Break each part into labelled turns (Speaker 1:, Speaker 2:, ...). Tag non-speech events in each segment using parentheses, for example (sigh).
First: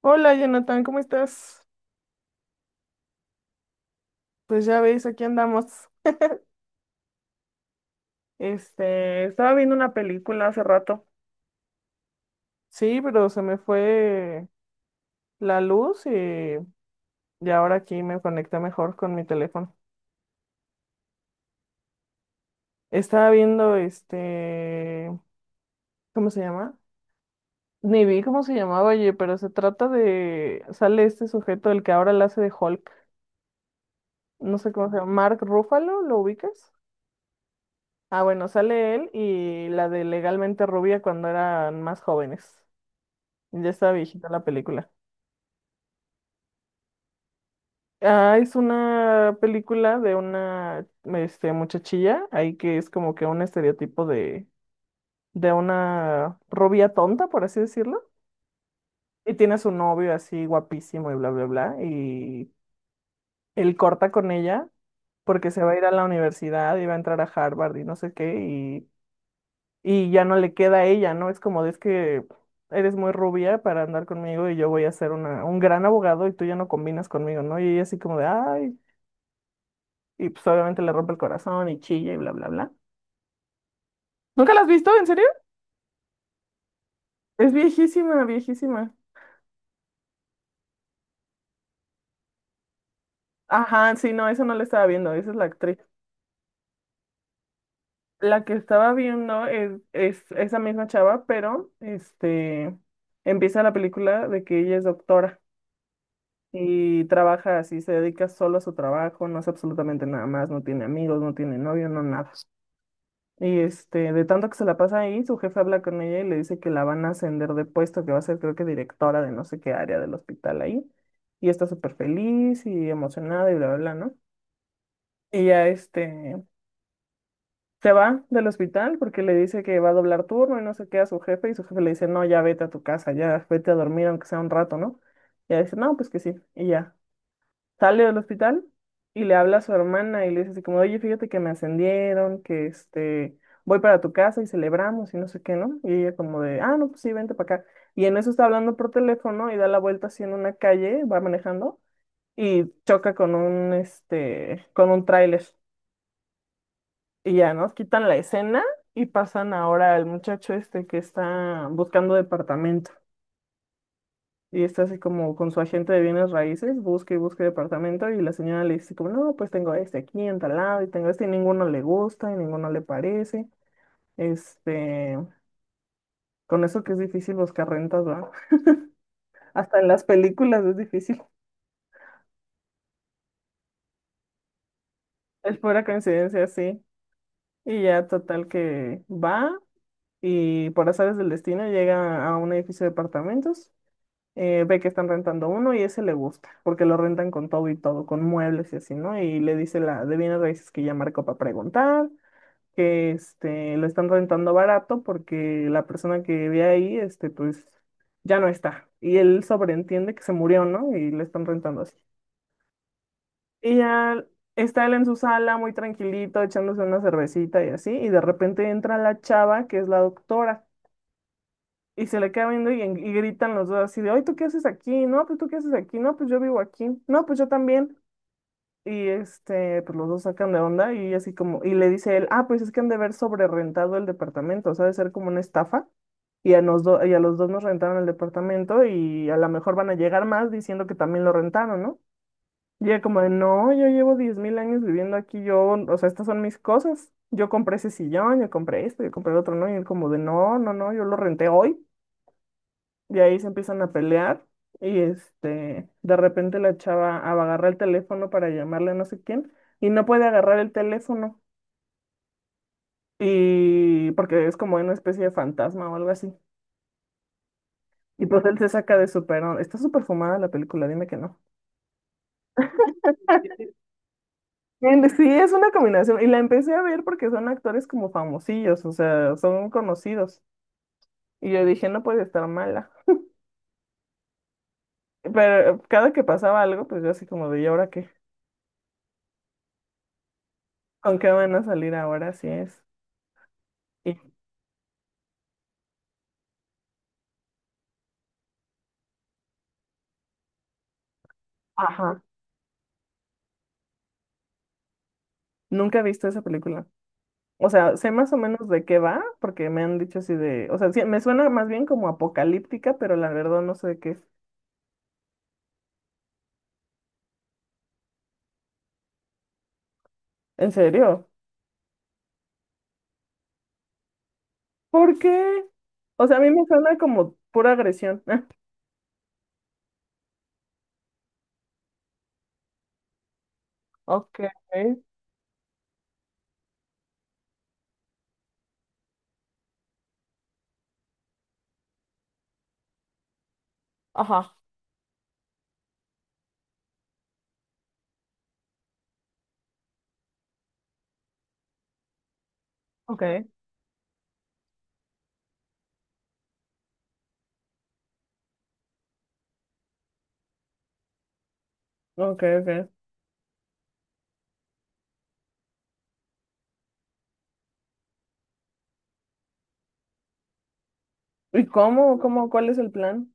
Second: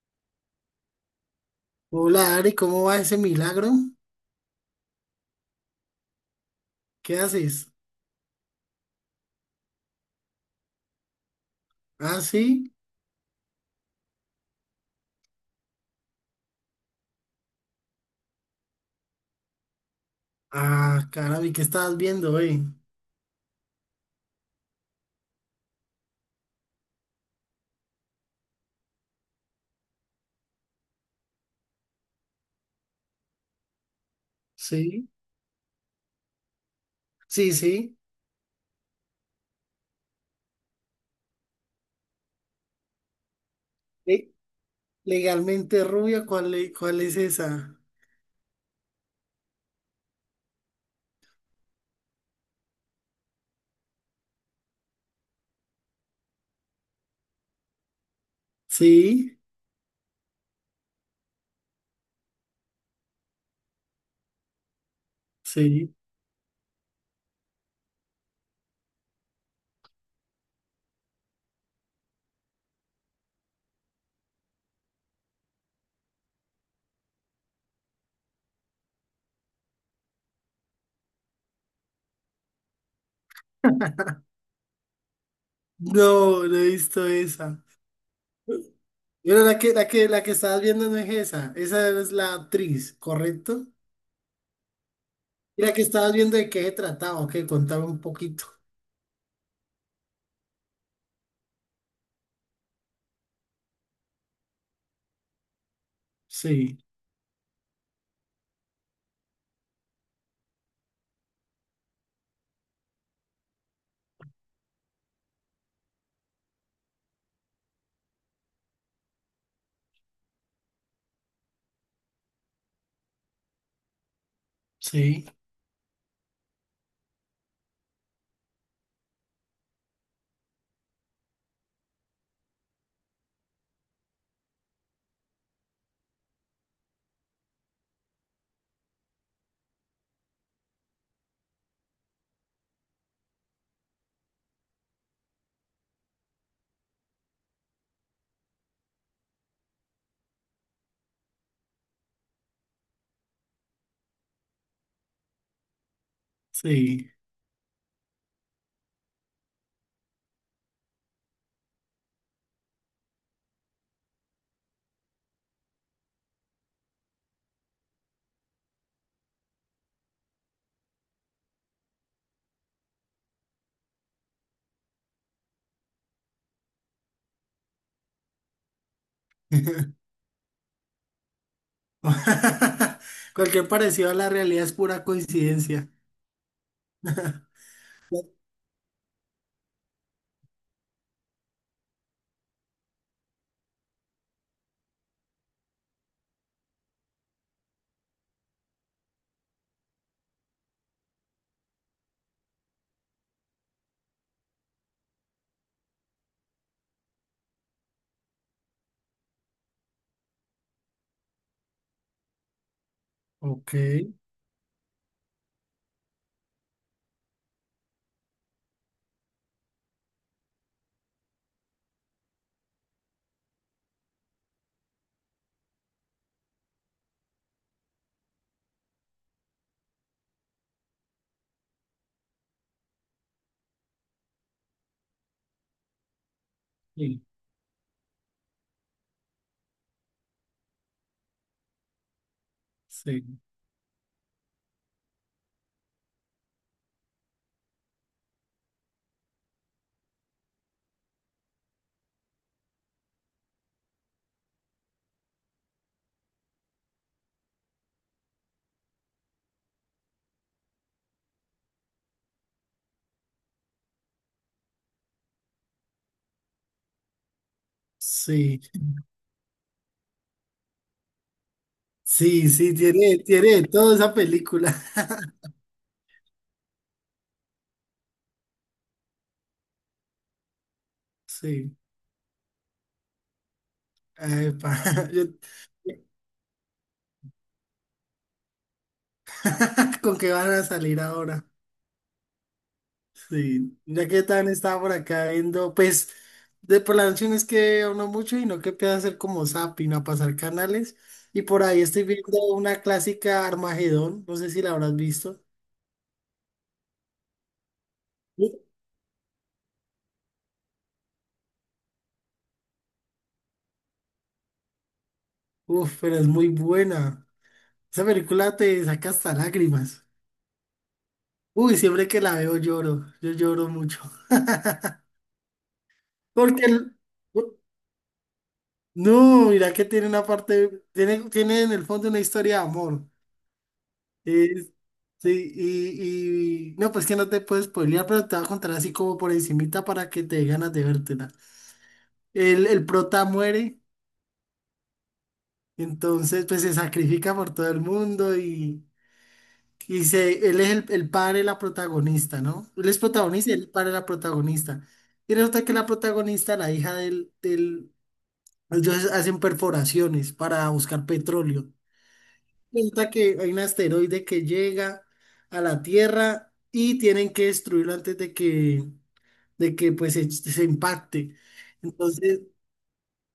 Speaker 1: Hola Jonathan, ¿cómo estás?
Speaker 2: Hola Ari, ¿cómo va ese milagro?
Speaker 1: Pues ya ves, aquí andamos.
Speaker 2: ¿Qué haces?
Speaker 1: Estaba viendo una película hace rato.
Speaker 2: Ah, sí.
Speaker 1: Sí, pero se me fue la luz y ahora aquí me conecté mejor con mi teléfono.
Speaker 2: Ah, caramba, ¿y qué estabas viendo, eh?
Speaker 1: Estaba viendo ¿cómo se llama? Ni vi cómo se llamaba, oye, pero se trata de, sale este sujeto, el que ahora la hace de Hulk. No sé cómo se
Speaker 2: Sí,
Speaker 1: llama, Mark Ruffalo, ¿lo ubicas?
Speaker 2: sí, sí.
Speaker 1: Ah, bueno, sale él y la de Legalmente Rubia cuando eran más jóvenes. Ya está viejita
Speaker 2: Le-
Speaker 1: la película.
Speaker 2: legalmente rubia, ¿cuál es esa?
Speaker 1: Ah, es una película de una muchachilla, ahí que es como que un estereotipo de una rubia tonta, por así decirlo. Y
Speaker 2: Sí,
Speaker 1: tiene a su novio así guapísimo y bla, bla, bla. Y él corta con ella porque se va a ir a
Speaker 2: sí.
Speaker 1: la universidad y va a entrar a Harvard y no sé qué. Y ya no le queda a ella, ¿no? Es como de es que eres muy rubia para andar conmigo y yo voy a ser una, un gran abogado y tú ya no combinas conmigo, ¿no? Y ella así como de, ay. Y pues obviamente le rompe el corazón y chilla y bla, bla, bla. ¿Nunca la has visto? ¿En serio?
Speaker 2: No, no he visto
Speaker 1: Es
Speaker 2: esa.
Speaker 1: viejísima, viejísima.
Speaker 2: Pero la que estabas viendo no es esa. Esa es la actriz, ¿correcto?
Speaker 1: Ajá, sí, no, eso no la estaba viendo, esa es la
Speaker 2: Y la
Speaker 1: actriz.
Speaker 2: que estabas viendo de qué se trataba, ok, contaba un
Speaker 1: La
Speaker 2: poquito.
Speaker 1: que estaba viendo es esa misma chava, pero empieza la película de que ella es doctora
Speaker 2: Sí,
Speaker 1: y trabaja así, se dedica solo a su trabajo, no hace absolutamente nada más, no tiene amigos, no tiene novio, no nada. Y de tanto que se la pasa ahí, su jefe habla con ella y le dice que la van a ascender de puesto, que va a ser creo que directora de no sé qué área del hospital ahí. Y está súper feliz y emocionada y bla, bla, bla, ¿no?
Speaker 2: sí,
Speaker 1: Y ya se va del hospital porque le dice que va a doblar turno y no sé qué a su jefe y su jefe le dice, no, ya vete a tu casa, ya vete a dormir aunque sea un rato, ¿no? Y ella dice, no, pues que sí. Y ya, sale del hospital y le habla a su hermana y le dice así como, oye, fíjate que me ascendieron, que voy para tu casa y celebramos y no sé qué, ¿no? Y ella como de, ah, no, pues sí, vente para acá. Y en eso está hablando por teléfono y da la vuelta así en una calle, va manejando y choca con un, con un tráiler.
Speaker 2: sí.
Speaker 1: Y ya, ¿no? Quitan la escena y pasan ahora al muchacho este que está buscando departamento. Y está así como con su agente de bienes raíces, busca y busca departamento y la señora le dice como, no, pues tengo este aquí en tal lado y tengo este y ninguno le gusta y ninguno le parece. Este, con eso que es difícil buscar rentas, ¿verdad? (laughs) Hasta en
Speaker 2: (laughs)
Speaker 1: las películas es difícil. (laughs)
Speaker 2: (laughs) Cualquier parecido a la realidad es pura
Speaker 1: Es pura
Speaker 2: coincidencia.
Speaker 1: coincidencia, sí. Y ya total que va y por azares del destino llega a un edificio de apartamentos ve que están rentando uno y ese le gusta, porque lo rentan con todo y todo, con muebles y así, ¿no? Y le dice la de bienes raíces que ya marcó para preguntar, que lo están rentando barato porque la persona que ve ahí, pues ya no está. Y él sobreentiende que se murió, ¿no? Y le están rentando así.
Speaker 2: Ok,
Speaker 1: Y ya está él en su sala muy tranquilito, echándose una cervecita y así, y de repente entra la chava, que es la doctora y se le queda viendo y, y gritan los dos así de, ay, ¿tú qué haces aquí? No, pues tú qué haces aquí, no, pues yo vivo aquí, no, pues yo también. Y pues los dos sacan de onda y así como, y le dice él, ah, pues es que han de haber sobrerrentado el departamento, o sea, de ser como una estafa. Y y a
Speaker 2: sí,
Speaker 1: los dos nos rentaron el departamento y a lo mejor van a llegar más diciendo que también lo rentaron, ¿no? Y ella como de,
Speaker 2: sí,
Speaker 1: no, yo llevo 10.000 años viviendo aquí, yo, o sea, estas son mis cosas. Yo compré ese sillón, yo compré esto, yo compré el otro, ¿no? Y él como de, no, no, no, yo lo renté hoy. Y ahí se empiezan a pelear y de repente la chava agarra el teléfono para llamarle a no sé quién y no puede agarrar el teléfono y porque es como una especie de fantasma o algo así. Y pues él
Speaker 2: sí,
Speaker 1: se saca de su perón. Está súper fumada la película, dime que no.
Speaker 2: sí, sí, tiene, tiene de todo esa película.
Speaker 1: Sí,
Speaker 2: (laughs)
Speaker 1: es una combinación. Y la empecé a ver porque son actores como famosillos, o sea, son conocidos. Y yo
Speaker 2: Sí,
Speaker 1: dije, no puede estar mala.
Speaker 2: epa, (laughs) yo-
Speaker 1: Pero cada que pasaba algo, pues yo así como de, ¿y ahora qué?
Speaker 2: (laughs) ¿Con qué van a salir
Speaker 1: ¿Con qué
Speaker 2: ahora?
Speaker 1: van a salir ahora? Así es.
Speaker 2: Sí, ya
Speaker 1: Y,
Speaker 2: que tan estaba por acá viendo, pues, de por la noche no es que uno mucho y no que pueda hacer como zapping a pasar canales. Y por ahí estoy
Speaker 1: ajá.
Speaker 2: viendo una clásica Armagedón, no sé si la habrás visto.
Speaker 1: Nunca he visto esa película. O sea, sé más o menos de qué va, porque me han dicho así de, o sea, sí, me suena más bien como apocalíptica, pero la verdad no sé de qué es.
Speaker 2: Uf, pero es muy buena. Esa película te saca hasta lágrimas.
Speaker 1: ¿En serio?
Speaker 2: Uy, siempre que la veo lloro. Yo lloro mucho. (laughs)
Speaker 1: ¿Por qué? O sea, a mí me
Speaker 2: Porque el-
Speaker 1: suena como pura agresión. (laughs)
Speaker 2: No, mira que tiene una parte, tiene, tiene en el fondo una historia de amor.
Speaker 1: Ok.
Speaker 2: Es- sí, no, pues que no te puedes spoilear, pero te voy a contar así como por encimita para que te dé ganas de vértela. El prota muere,
Speaker 1: Ajá.
Speaker 2: entonces pues se sacrifica por todo el mundo. Y él es el padre de la protagonista, ¿no? Él es
Speaker 1: Ok.
Speaker 2: protagonista y él es el padre de la protagonista. Y resulta que la protagonista, la hija del... Ellos hacen perforaciones para buscar petróleo.
Speaker 1: Ok, ok.
Speaker 2: Resulta que hay un asteroide que llega a la Tierra y tienen que destruirlo antes de que pues, se impacte.
Speaker 1: ¿Y cómo,
Speaker 2: Entonces,
Speaker 1: cómo, cuál es el plan?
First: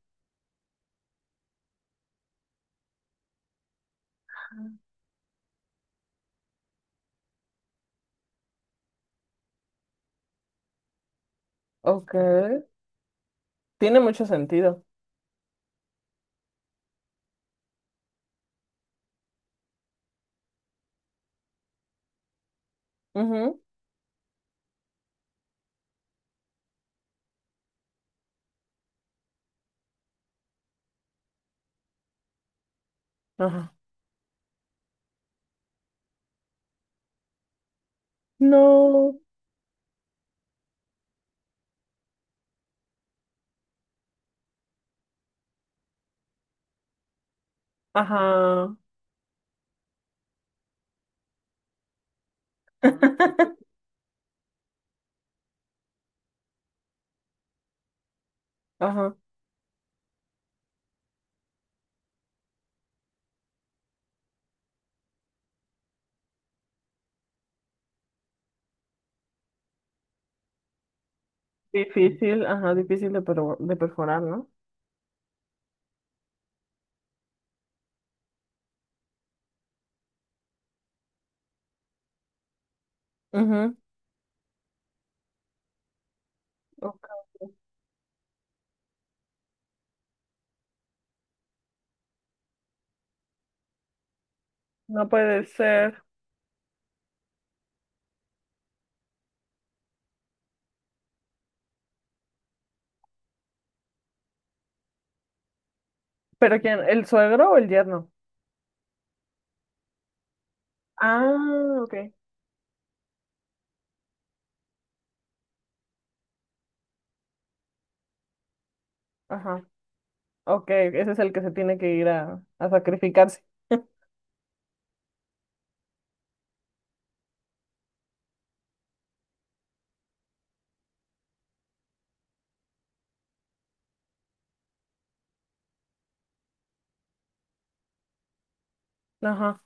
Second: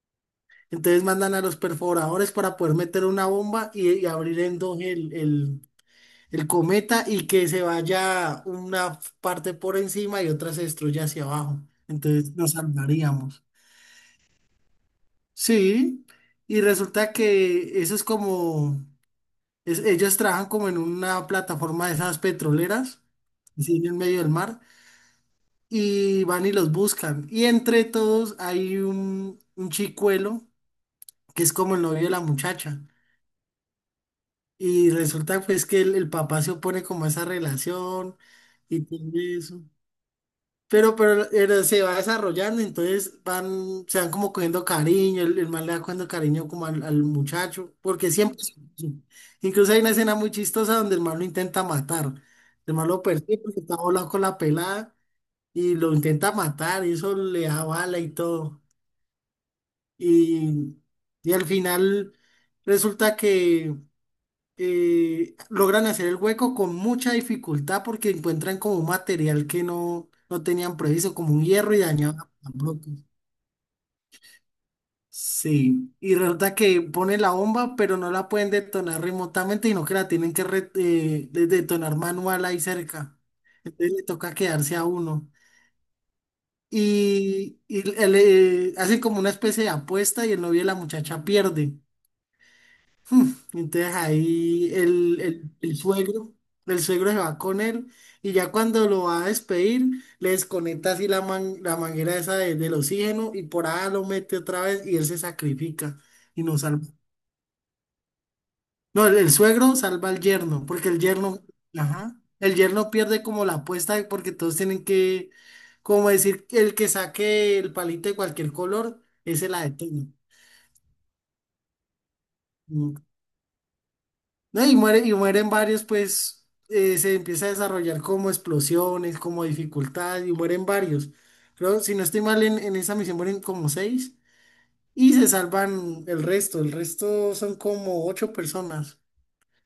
Speaker 2: entonces mandan a los perforadores para poder meter una bomba y abrir en dos el cometa y que se vaya una parte por encima y otra se destruya hacia abajo.
Speaker 1: Ok.
Speaker 2: Entonces nos salvaríamos.
Speaker 1: Tiene mucho sentido.
Speaker 2: Sí, y resulta que eso es como, ellos trabajan como en una plataforma de esas petroleras,
Speaker 1: Ujú.
Speaker 2: así en el medio del mar, y van y los buscan. Y entre todos hay un chicuelo que es como el novio de la muchacha.
Speaker 1: Ajá.
Speaker 2: Y resulta pues que el papá se opone como a esa relación y todo
Speaker 1: No.
Speaker 2: eso. Pero se va desarrollando, entonces van, se van como cogiendo cariño, el man le va cogiendo cariño como al muchacho, porque siempre,
Speaker 1: Ajá.
Speaker 2: incluso hay una escena muy chistosa donde el man lo intenta matar, el man lo persigue porque
Speaker 1: (laughs)
Speaker 2: está volando con la pelada y lo intenta matar, y eso le da bala y todo,
Speaker 1: Ajá.
Speaker 2: y, y al final resulta que logran hacer el hueco con mucha dificultad porque encuentran como un material que no, no tenían previsto, como un hierro y dañado
Speaker 1: Difícil,
Speaker 2: a
Speaker 1: ajá,
Speaker 2: bloques.
Speaker 1: difícil de, de perforar, ¿no?
Speaker 2: Sí, y resulta que pone la bomba, pero no la pueden detonar remotamente, sino que la tienen que detonar manual ahí cerca. Entonces le toca quedarse a uno.
Speaker 1: Ujú.
Speaker 2: Y, hacen como una especie de apuesta y el novio de la muchacha pierde. Entonces ahí
Speaker 1: No
Speaker 2: el,
Speaker 1: puede
Speaker 2: el, el
Speaker 1: ser.
Speaker 2: suegro, el suegro se va con él y ya cuando lo va a despedir, le desconecta así la manguera esa del oxígeno y por ahí lo mete otra vez y él se sacrifica y no
Speaker 1: ¿Pero quién?
Speaker 2: salva.
Speaker 1: ¿El suegro o el yerno?
Speaker 2: No, el suegro salva al yerno, porque el yerno,
Speaker 1: Ah, ok.
Speaker 2: ajá, el yerno pierde como la apuesta porque todos tienen que, como decir, el que saque el palito de cualquier color, ese la
Speaker 1: Ajá.
Speaker 2: detiene.
Speaker 1: Ok, ese es el que se tiene que ir a sacrificarse. (laughs)
Speaker 2: ¿No? Y muere, y mueren varios, pues se empieza a desarrollar como explosiones, como dificultad, y mueren varios. Creo, si no estoy mal, en esa misión mueren como seis y se salvan el resto. El resto son como ocho personas,
Speaker 1: Ajá.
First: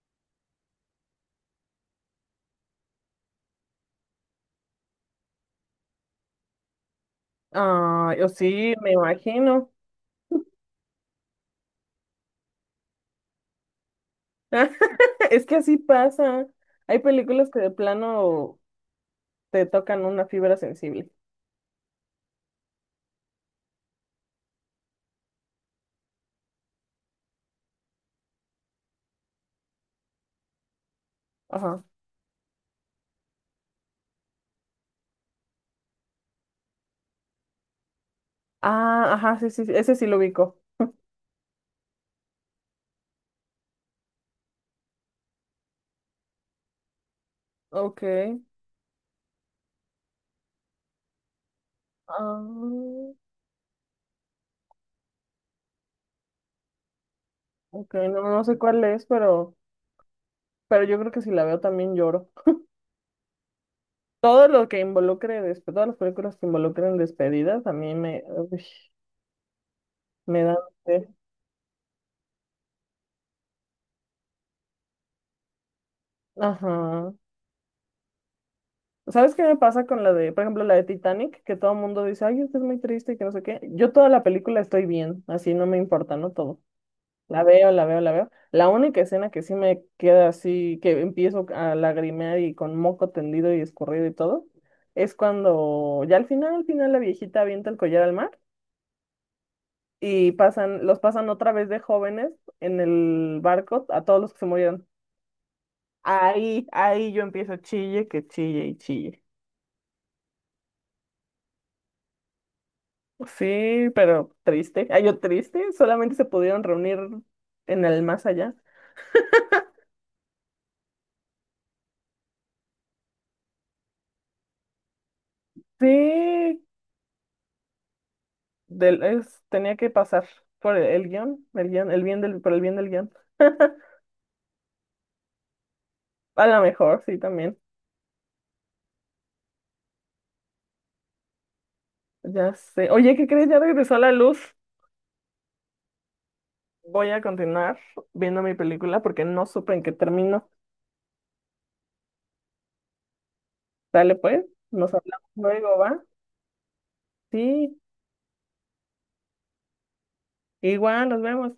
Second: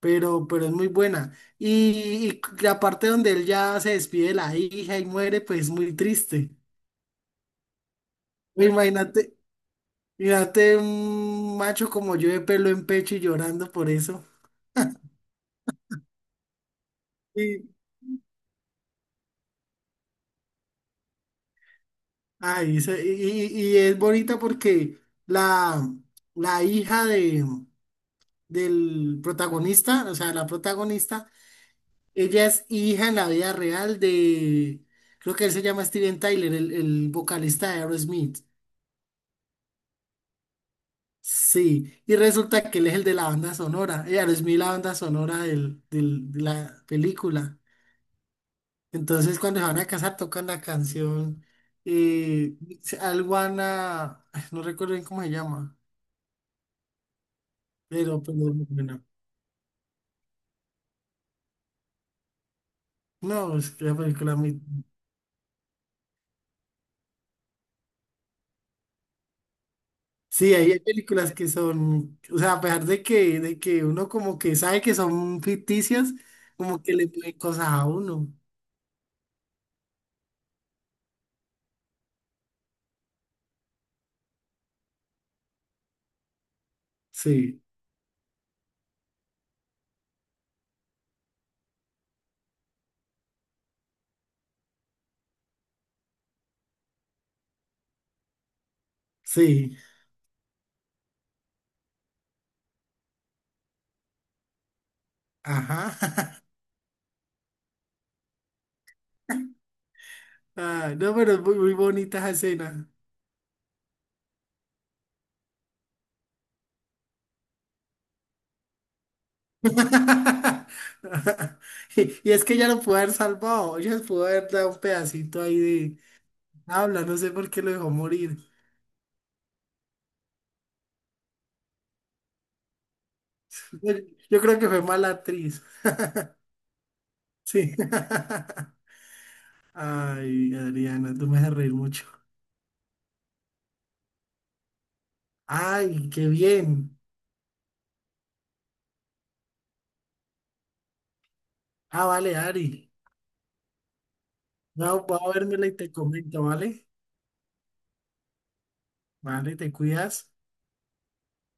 Speaker 2: pero es muy buena. Y la parte donde él ya se despide de la hija y muere, pues es muy triste.
Speaker 1: Ah, yo sí, me
Speaker 2: Imagínate,
Speaker 1: imagino.
Speaker 2: imagínate un macho como yo de pelo en pecho y llorando por eso.
Speaker 1: (laughs) Es que así pasa. Hay películas que de plano te tocan una fibra sensible.
Speaker 2: Ay, y es bonita porque la, la hija de, del protagonista, o sea, la protagonista,
Speaker 1: Ajá.
Speaker 2: ella es hija en la vida real de, creo que él se llama Steven Tyler, el vocalista de Aerosmith.
Speaker 1: Ah, ajá, sí, sí, sí, ese sí lo ubico.
Speaker 2: Sí, y resulta que él es el de la banda sonora, y Aerosmith la banda sonora de la película.
Speaker 1: Ok.
Speaker 2: Entonces, cuando se van a casar, tocan la canción, eh,
Speaker 1: Ah,
Speaker 2: Alguana, no recuerdo bien cómo se llama.
Speaker 1: ok, no,
Speaker 2: Pero
Speaker 1: no sé cuál
Speaker 2: bueno,
Speaker 1: es, pero yo creo que si la veo también lloro.
Speaker 2: no, es que la película
Speaker 1: Todo
Speaker 2: muy...
Speaker 1: lo que involucre, todas las películas que involucren despedidas, a mí me, uy, me
Speaker 2: Sí,
Speaker 1: dan...
Speaker 2: hay hay
Speaker 1: eh,
Speaker 2: películas que son, o sea, a pesar de de que uno como que sabe que son ficticias, como que le
Speaker 1: Ajá.
Speaker 2: piden cosas a uno.
Speaker 1: ¿Sabes qué me pasa con la de, por ejemplo, la de Titanic? Que todo el mundo dice, ay, esta es muy triste y que no sé qué. Yo toda la película estoy bien, así no me importa, ¿no? Todo.
Speaker 2: Sí,
Speaker 1: La veo. La única escena que sí me queda así, que empiezo a lagrimear y con moco tendido y escurrido y todo, es cuando ya al final la viejita avienta el collar al mar.
Speaker 2: sí,
Speaker 1: Y pasan, los pasan otra vez de jóvenes en el barco a todos los que se murieron.
Speaker 2: ajá. (laughs)
Speaker 1: Ahí yo empiezo chille, que chille y chille.
Speaker 2: Ah, no, pero es muy, muy bonita esa escena.
Speaker 1: Sí, pero triste. Ay, yo triste, solamente se pudieron reunir en el más allá.
Speaker 2: (laughs) Y, y es que ya lo pudo haber salvado, ella pudo haber dado un pedacito ahí de
Speaker 1: Sí,
Speaker 2: habla, no sé por qué lo dejó morir.
Speaker 1: tenía que pasar por el guión, el guión, el bien del, por el bien del guión. (laughs)
Speaker 2: Yo yo creo que fue mala actriz. (laughs)
Speaker 1: A lo mejor, sí, también.
Speaker 2: Sí. (laughs) Ay, Adriana, tú me haces reír mucho.
Speaker 1: Ya sé. Oye, ¿qué crees? Ya regresó la luz.
Speaker 2: Ay, qué bien.
Speaker 1: Voy a continuar viendo mi película porque no supe en qué terminó.
Speaker 2: Ah, vale, Ari.
Speaker 1: Dale pues, nos
Speaker 2: No, voy
Speaker 1: hablamos
Speaker 2: a vérmela y
Speaker 1: luego,
Speaker 2: te
Speaker 1: ¿va?
Speaker 2: comento, ¿vale?
Speaker 1: Sí,
Speaker 2: Vale, te cuidas.
Speaker 1: igual, nos vemos.